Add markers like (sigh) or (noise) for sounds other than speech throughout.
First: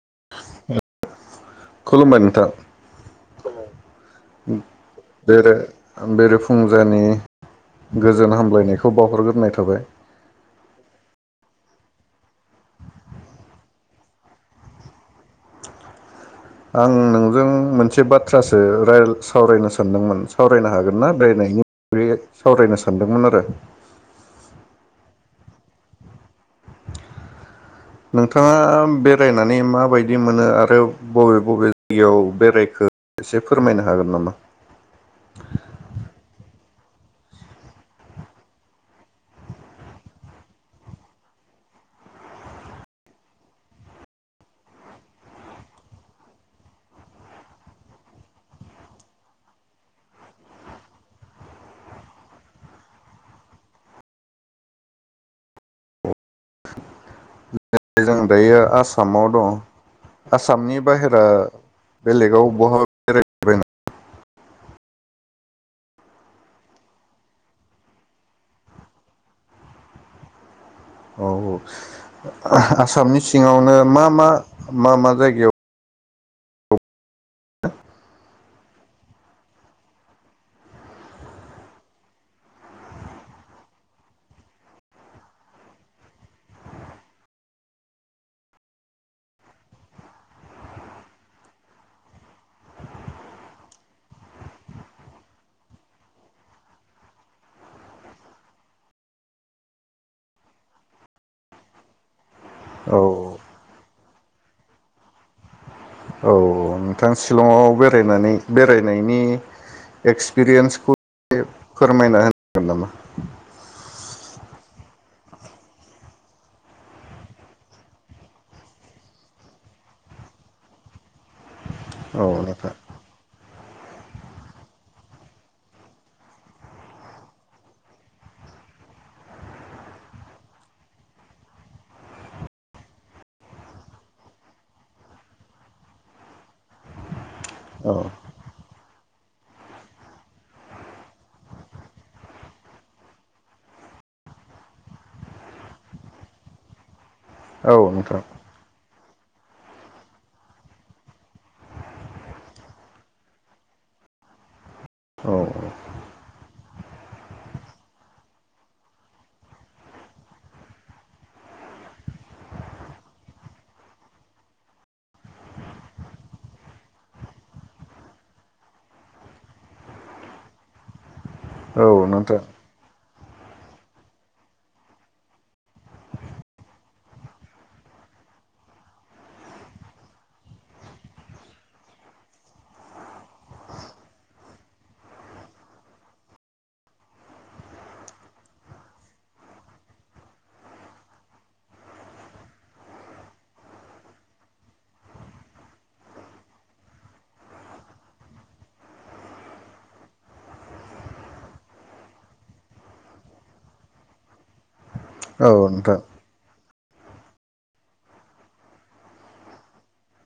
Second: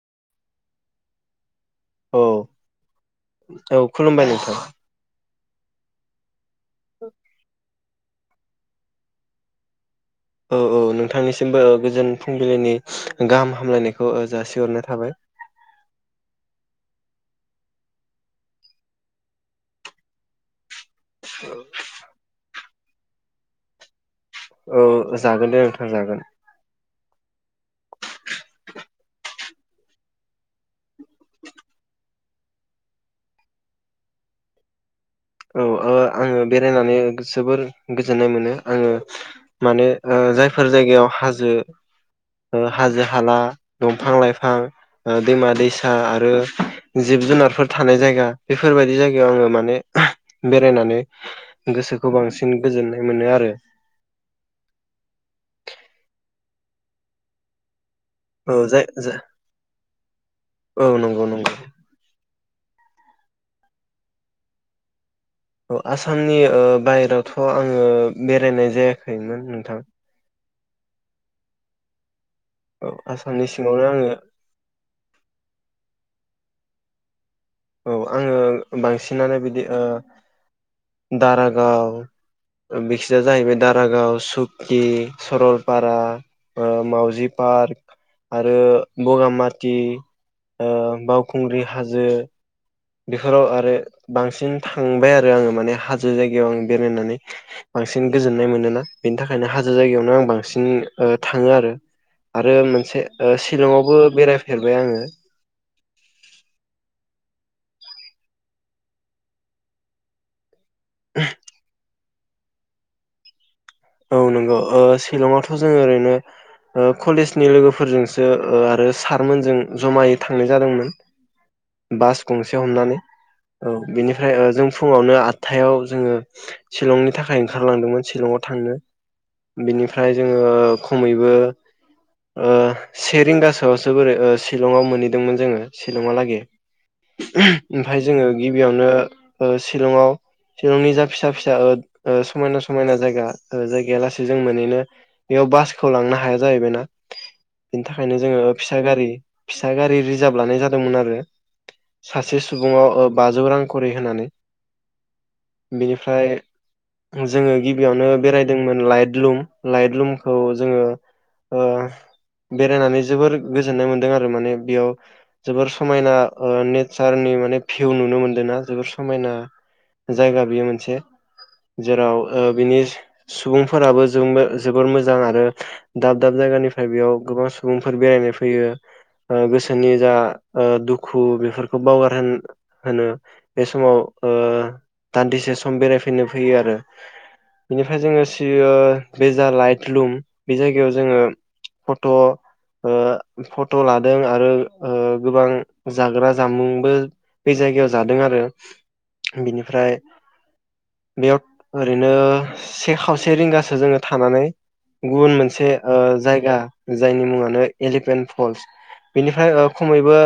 (inaudible) औ नोंथां औ खुलुमबाय नोंथां बे बे बेरे फुंजानि गोजोन हामलायनायखौ बावहरग्रोनाय थाबाय औ औ नोंथांनिसिमबो गोजोन फुंबिलिनि गाहाम हामलायनायखौ जासिहरनाय थाबाय आं नोंजों मोनसे बाथ्रासो राय सावरायनो सानदोंमोन सावरायनो हागोन ना (unintelligible) सावरायनो सानदोंमोन आरो औ जागोन दे नोंथां जागोन नोंथाङा बेरायनानै माबायदि मोनो आरो बबे बबे जयाव बेरायखो एसे फोरमायनो हागोन नामा? औ आङो आङो बे जायनानै जोबोर गोजोननाय मोनो आङो माने ओ जायफोर जायगायाव हाजो-हाजो हाला दंफां लाइफां दैमा-दैसा आरो जिब जुनारफोर थानाय जायगा बेफोरबायदि जायगायाव आङो माने बेरायनानै गोसोखौ बांसिन गोजोननाय मोनो आरो (inaudible) जों औ दायो जाय जा आसामाव दं आसामनि औ बाहेरा नंगौ नंगौ बेलेगाव बहा (unintelligible) औ आसामनि ओ बायेरायावथ आङो बेरायनाय जायाखैमोन नोंथां औ आसामनि सिङावनो मा मा मा मा जायगायाव औ आङो बांसिनानो बिदि ओ दारागाव बिसिया जाहैबाय दारागाव सुकि सरलपारा ओ मावजि पार्क आरो बगामाथि ओ बावखुंग्रि हाजो बेफोराव आरो बांसिन थांबाय आरो आङो माने हाजो जायगायाव आं बेरायनानै बांसिन गोजोननाय मोनोना बेनि थाखायनो हाजो जायगायावनो आं बांसिन थाङो आरो आरो मोनसे औ ओ सि शिलंआवबो बेरायफेरबाय आङो औ नोंथां शिलंआव बेरायनानै बेरायनायनि एक्सपिरियेन्स (unintelligible) फोरमायना (inaudible) औ नंगौ ओ सिलंआवथ जोङो ओरैनो कलेजनि लोगोफोरजोंसो आरो सारमोनजों जमायै थांनाय जादोंमोन बास औ गंसे नोंथां हमनानै औ बेनिफ्राय जों फुङावनो आटथायाव जोङो शिलंनि थाखाय ओंखारलांदोंमोन शिलंआव थांनो बिनिफ्राय जोङो खमैबो ओ से ओ रिंगासोआवसो बोरै शिलंआव मोनहैदोंमोन जोङो शिलंआलागै ओमफ्राय औ जोङो गिबियावनो शिलंआव शिलंनि जा फिसा फिसा समायना समायना जायगा जायगाया लासे जों मोननो बेयाव बासखौ लांनो हाया जाहैबायनाा औ बिनि थाखायनो नोंथां जोङो फिसा गारि फिसा गारि रिजार्भ लानाय जादोंमोन आरो सासे सुबाव बाजौ रां खरि होनानै औ बिनिफ्राय जोङो गिबियावनो बेरायदोंमोन लाइट लुम लाइट लुमखौ जोङो ओ बेरायनानै जोबोर गोजोननाय मोन्दों आरो माने बेयाव जोबोर समायना नेचारनि माने भिउ नुनो मोनदोंना जोबोर समायना जायगा बेयो मोनसे औ जेराव नोंथां ओ बिनि सुबुंफोराबो जोंबो जोबोर मोजां आरो दाब दाब जायगानिफ्राय बेयाव गोबां सुबुंफोर बेरायनो फैयो गोसोनि ओ जा दुखु बेफोरखौ बावगार होनो बे समाव ओ दान्दिसे सम बेरायफैनो फैयो आरो ओमफ्राय जोङो सि बेजा लाइट लुम बे जायगायाव जोङो फट ओ फट लादों ओ आरो गोबां जाग्रा जामुंबो बे जायगायाव जादों आरो बिनिफ्राय बेयाव ओरैनो से खावसे रिंगासो जोङो थानानै गुबुन औ मोनसे ओ नोंथां जायगा जायनि मुङानो एलिफेन्ट फल्स बेनिफ्राय खमैबो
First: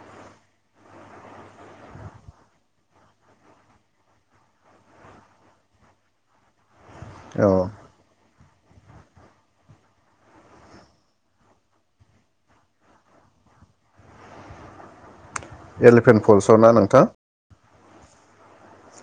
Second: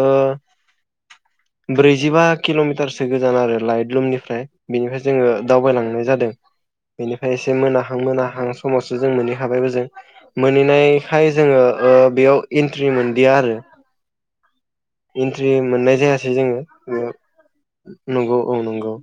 ओ ब्रैजिबा किलमिटारसो गोजान आरो लाइट लुमनिफ्राय बेनिफ्राय जोङो दावबायलांनाय जादों। बेनिफ्राय औ एसे मोनाहां मोनाहां समावसो जों मोनहैखाबायबो जों मोनहैनायखाय जोङो ओ बेयाव इन्ट्रि मोनदिया आरो इन्ट्रि मोननाय एलिफेन्ट जायासै फल्सआव जोङो ना नोंथां ओ नंगौ औ नंगौ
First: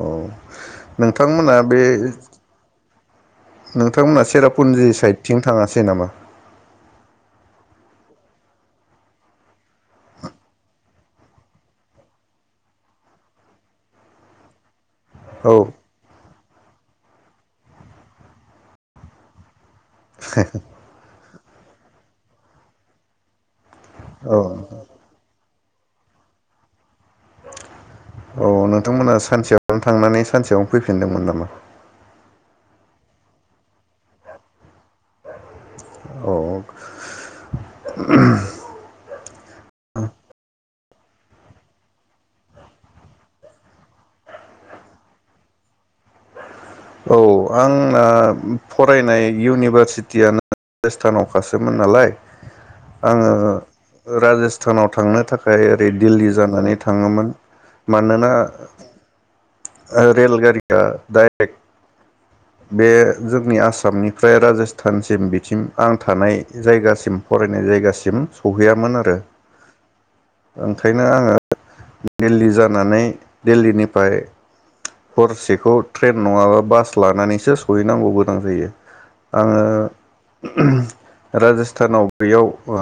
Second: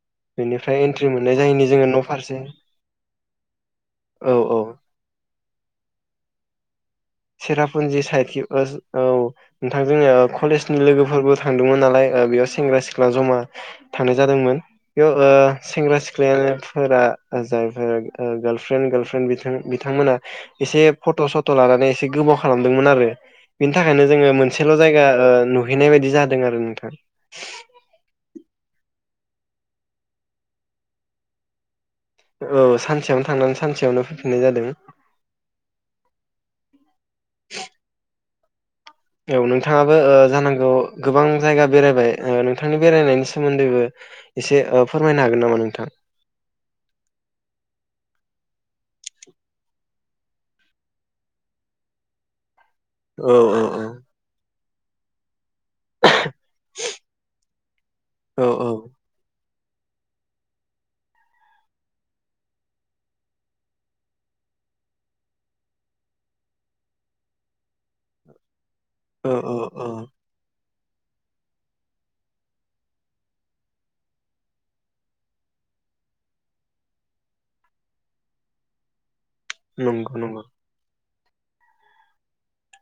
औ बेनिफ्राय एन्ट्रि मोननाय नोंथांमोना जायैनि बे जोङो न फारसे नोंथांमोना औ औ सेरापुन्जि साइडथिं थाङासै नामा? सेरापुन्जि साइदखै ओ-औ नोंथां जोङो कलेजनि लोगोफोरबो थांदोंमोन नालाय ओ बेयाव सेंग्रा सिख्ला जमा थांनाय जादोंमोन बेयाव ओ औ सेंग्रा सिख्लायाफोरा जायफोर गार्लफ्र्रेन्ड गारफ्र्रेन्ड बिथांमोना एसे फट सट लानानै एसे गोबाव खालामदोंमोन आरो बिनि थाखायनो जोङो औ मोनसेल जायगा ओ नुहैनाय बायदि जादों आरो नोंथां। औ नोंथांमोना सानसेयावनो थांनानै सानसेयावनो फैफिनदोंमोन नामा? औ सानसेयावनो थांनानै सानसेयावनो फैफिननाय जादों। औ औ नोंथाङाबो ओ जानांगौ गोबां जायगा बेरायबाय ओ नोंथांनि बेरायनायनि सोमोन्दैबो एसे फोरमायनो हागोन नामा नोंथां? औ आंना फरायनाय इउनिभारसिटियानो राजस्थानाव खासोमोन नालाय औ औ आङो राजस्ता नाव थांनो थाखाय ओरै दिल्ली जानानै थाङोमोन मानोना औ रेलगारिया डाइरेक्ट बे जोंनि आसामनिफ्राय राजस्थानसिम बिथिं आं थानाय जायगासिम फरायनाय जायगासिम सहैया मोन आरो औ औ औ ओंखायनो आङो दिल्ली जानानै दिल्लीनिफ्राय हरसेखौ ट्रेन नङाबा बास लानानै सो सहैनांगौ गोनां जायो। आङो नंगौ नंगौ। राजस्थानाव बेयाव ओ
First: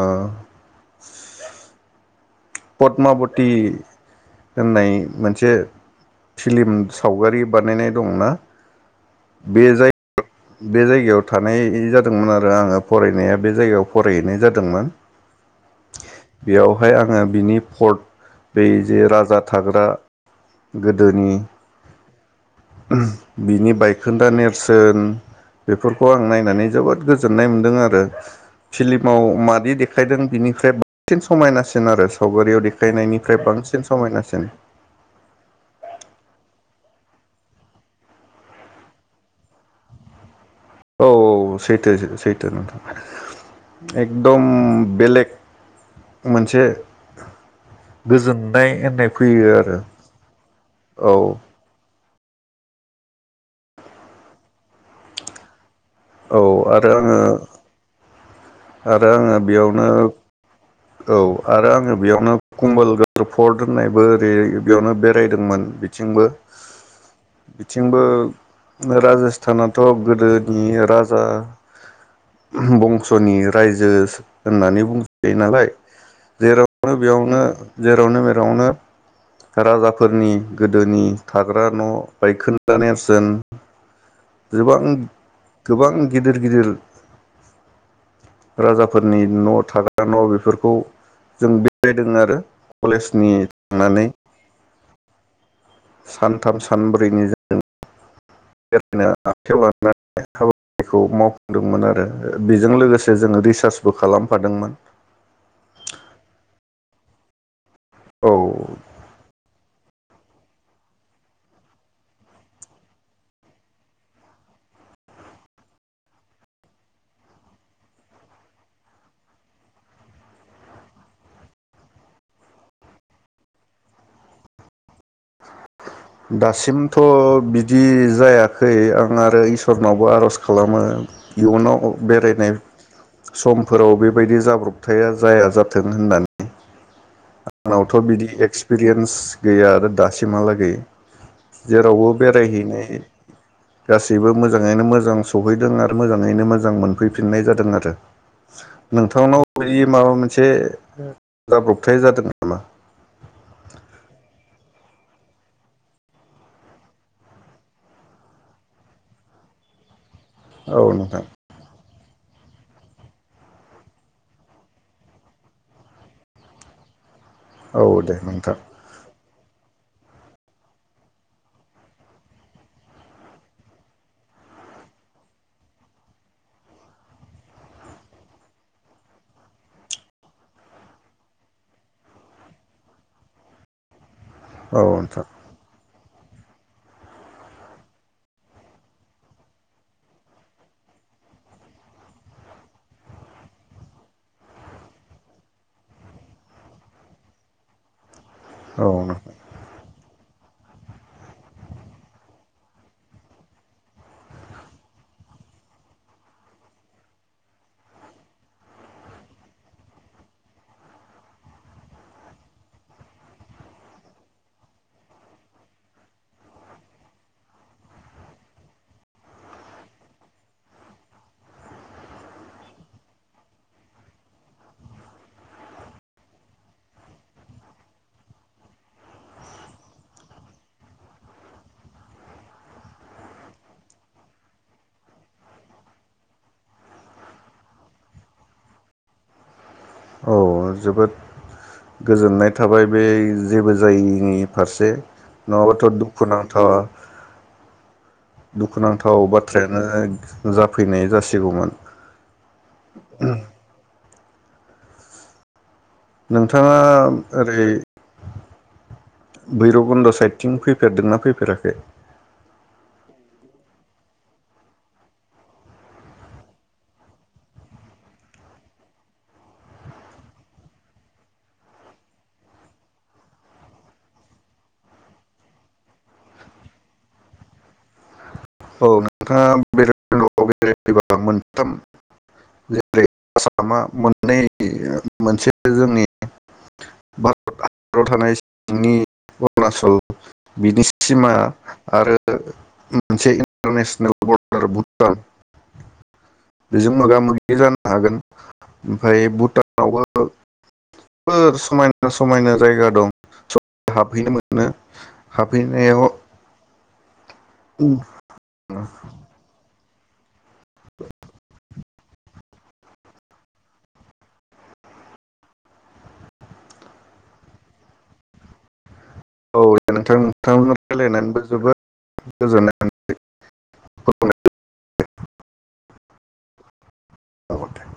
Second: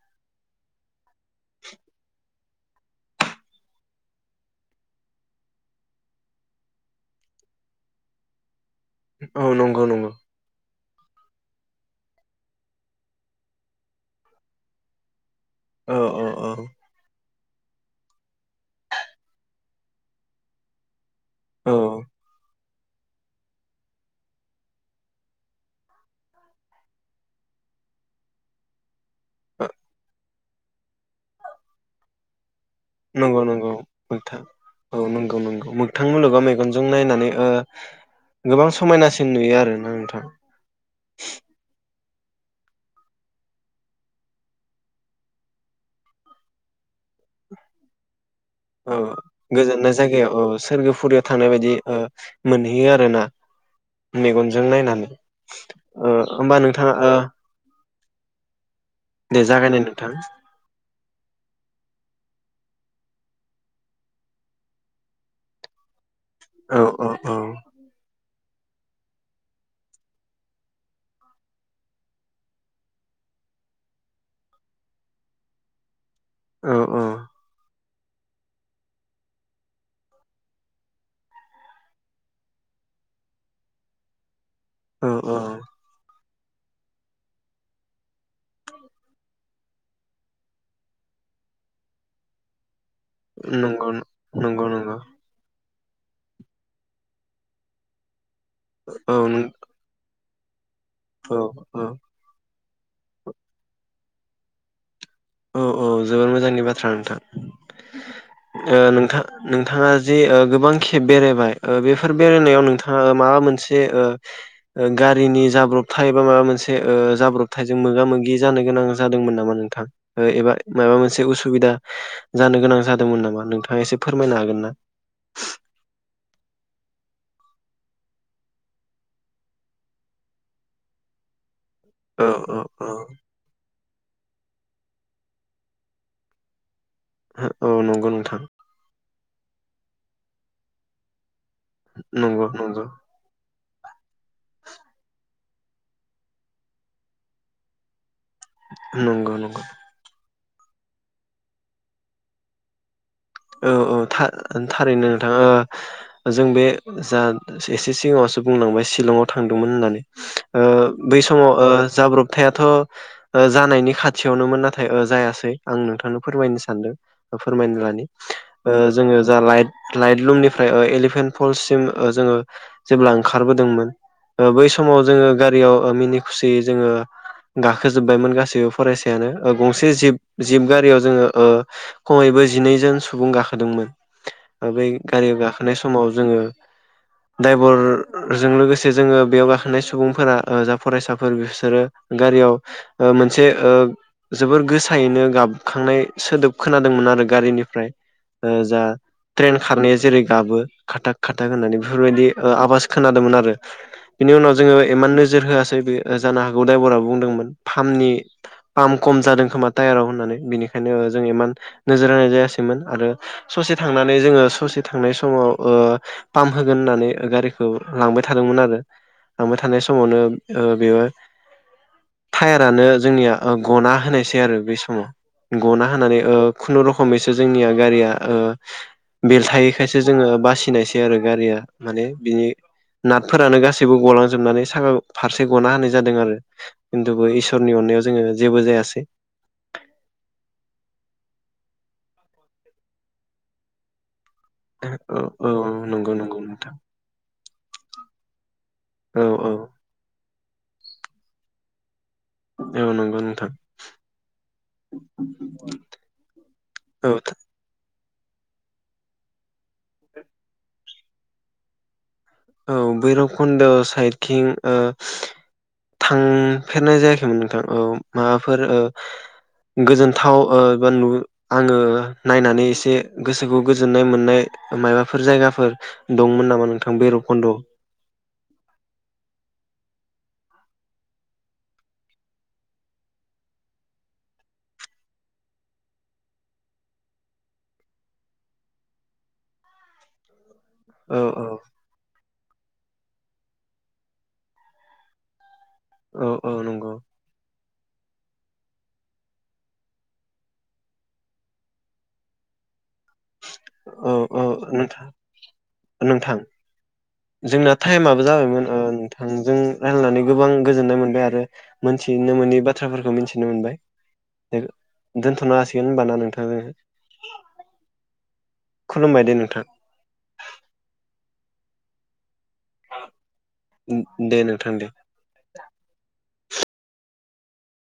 पदमाबति होननाय मोनसे फिल्म सावगारि बानायनाय दंना औ बे नंगौ जाय नंगौ। बे जायगायाव थानाय जादोंमोन आरो आङो फरायनाया बे जायगायाव फरायहैनाय जादोंमोन। औ औ औ बेयावहाय आङो बिनि पर्ट बे जे राजा थाग्रा गो दोनि औ बिनि बायखोन्दा नेरसोन बेफोरखौ आं नायनानै जोबोद गोजोननाय मोन्दों आरो फिलि माव मादि देखायदों बिनि ख्रुय बांसिन समायनासिन आरो सावगारियाव दे नंगौ नंगौ नोंथां औ नंगौ नंगौ मोगथां मुलगाव मेगनजों जों नायनानै गोबां समायनासिन नुयो आरोना नोंथां। औ औ सैथो सैथो नोंथां एकदम बेलेग मोनसे गोजोन औ गोजोननाय जायगायाव औ सोरगोफुरियाव औ थांनाय बायदि ओ मोनहैयो आरोना मेगनजों नायनानै। ओ औ होमबा आरो नोंथाङा ओ आङो आरो आङो दे जागायनाय बेयावनो नोंथां औ आरो आङो बेयावनो कमबल फर्ट होननायबो ओरै बेयावनो बेरायदोंमोन बिथिंबो। औ औ औ बिथिंबो राजस्थानथ गोदोनि राजा बंसनि रायजो होननानै बुंजायो नालाय। (inaudible) औ जेरावनो बेयावनो जेरावनो मेरावनो राजाफोरनि गोदोनि थाग्रा न बायखोन्दा नेरसोन। गोबां औ औ गोबां गिदिर गिदिर राजाफोरनि न थाग्रा न बेफोर खौ जों बेरायदों आरो। कलेजनि नोंगौ थांनानै नोंगौ नोंगौ। सानथाम सानब्रैनि जादों। औ बेरायनाया नों (unintelligible) (unintelligible) बेखौ औ मावफुंदोंमोन औ आरो बेजों लोगोसे जोङो रिसार्च बो खालामफादोंमोन। औ औ जोबोर मोजांनि बाथ्रा नोंथां। औ ओ नोंथां नों नोंथाङा जि ओ गोबां खेब बेरायबाय ओ बेफोर बेरायनायाव नोंथाङा माबा मोनसे ओ ओ गारिनि जाब्रबथाय बा माबा मोनसे ओ जाब्रबथायजों मोगा मोगि जानो गोनां जादोंमोन नामा नोंथां? एबा माबा मोनसे उसुबिदा जानो गोनां जादोंमोन नामा नोंथाङा एसे फोरमायनो हागोन ना? दासिमथ बिदि जायाखै आं आरो इसोरनावबो आरज खालामो इयुनाव औ बेरायनाय औ औ समफोराव बे बेबायदि जाब्रबथाया जाया जाथों होननानै। औ आंनावथ नंगौ बिदि नोंथां एक्सपिरियेन्स गैया आरो दासिमहालागै। जेरावबो नंगौ नंगौ बेरायहैनाय गासैबो मोजाङैनो मोजां सहैदों आरो मोजाङैनो मोजां मोनफैफिननाय जादों आरो। नंगौ नोंथांनाव नंगौ बेयो माबा मोनसे से जाबब्रब थाय जादों नामा? औ औ था थारैनो नोंथाङा जों बे जा एसे सिगाङावसो बुंलांबाय सिलंआव थांदोंमोन होननानै ओ औ बै नोंथां समाव ओ जाब्रब थायाथ जानायनि खाथियावनोमोन नाथाय ओ जायासै आं नोंथांनो फोरमायनो सानदों। फोरमायनो औ लानि दे नोंथां ओ जोङो जा लाइट लाइट लुमनिफ्राय ओ एलिफेन्ट फल सिम ओ जोङो जेब्ला ओंखारबोदोंमोन ओ बै समाव जोङो गारियाव मिनि खुसियै जोङो गाखोजोबबायमोन गासैबो फरायसायानो ओ गंसे जिब जिब गारियाव ओ जोङो खमैबो जिनैजन सुबुं गाखोदोंमोन। औ बै नोंथां गारियाव गाखोनाय सम समाव जोङो दाइभारजों लोगोसे जोङो बेयाव गाखोनाय सुबुंफोरा जा फरायसाफोर बिसोरो गारियाव ओ मोनसे ओ जोबोर गोसायैनो गाबखांनाय सोदोब खोनादोंमोन आरो गारिनिफ्राय। ओ जा औ नोंथां। ट्रेन खारनाया जेरै गाबो। खाथाक खाथाक होननानै बेफोरबायदि ओ आवास खोनादोंमोन आरो बिनि उनाव जोङो इमान नोजोर होआसै बे जानो हागौ दायभारा बुंदोंमोन पाम्पनि पाम्प खम जादों खोमा टायाराव होननानै बिनिखायनो जों इमान नोजोर होनाय जायासै। आरो ससे थांनानै जोङो ससे थांनाय समाव ओ पाम्प होगोन होननानै गारिखौ लांबाय थादोंमोन आरो लांबाय थानाय समावनो ओ बे टायारानो जोंनिया गना होनायसै आरो बे समाव गना होनानै ओ खुनुरुखुमै जोंनिया गारिया ओ बेलथायैखायसो जोङो बासिनायसै आरो गारिया माने बिनि नाथफोरानो गासैबो गलांजोबनानै साखा फारसे गना होनाय जादों आरो खिन्थुबो इसोरनि अननायाव जोङो जेबो जायासै। औ जोबोद गोजोननाय थाबाय बे जेबो जायैनि फारसे औ औ नङाबाथ नंगौ नंगौ दुखुनांथाव नोंथां औ दुखुनांथाव औ बाथ्रायानो जाफैनाय जासिगौमोन। औ नंगौ नोंथां। नोंथाङा औ ओरै। भैरब कुन्द' साइडथिं फैफेरदोंना फैफेराखै? औ भैरब खुनद सा साइडखिं ओ थांफेरनाय जायाखैमोन नोंथां औ माबाफोर ओ गोजोनथाव ओ (unintelligible) आङो नायनानै एसे गोसोखौ गोजोननाय मोननाय माबाफोर जायगाफोर दंमोन नामा नोंथां खुन्द। औ नोंथाङा बैरभकनदआव बेरायैबा मोनथाम जेरै आसामा मोननै मोनसे जोंनि भारत हादराव थानाय सिंनि अरुणाचल। बिनि सिमा औ आरो। (inaudible) मोनसे इन्टारनेसनेल बरडार भुटान। औ औ नंगौ बेजों मोगा मोगि जाना हागोन ओमफाय भुटानावबो जोबोर समायना समायना जायगा दं। औ हाबहैनो औ मोनो नोंथां हाबहैनायाव नोंथां जोंना टाइमाबो जाबायमोन ओ नोंथांजों। रायलायनानै गोबां गोजोननाय मोनबाय आरो मोनथिनो मोनै बाथ्राफोरखौ मिथिनो मोनबाय दोनथनो हासिगोन होनबाना नोंथाङा। औ दे नोंथां नोंथांमोन रायलायनानैबो। जोबोद गोजोननाय दे मोनबाय नोंथां दे। औ दे।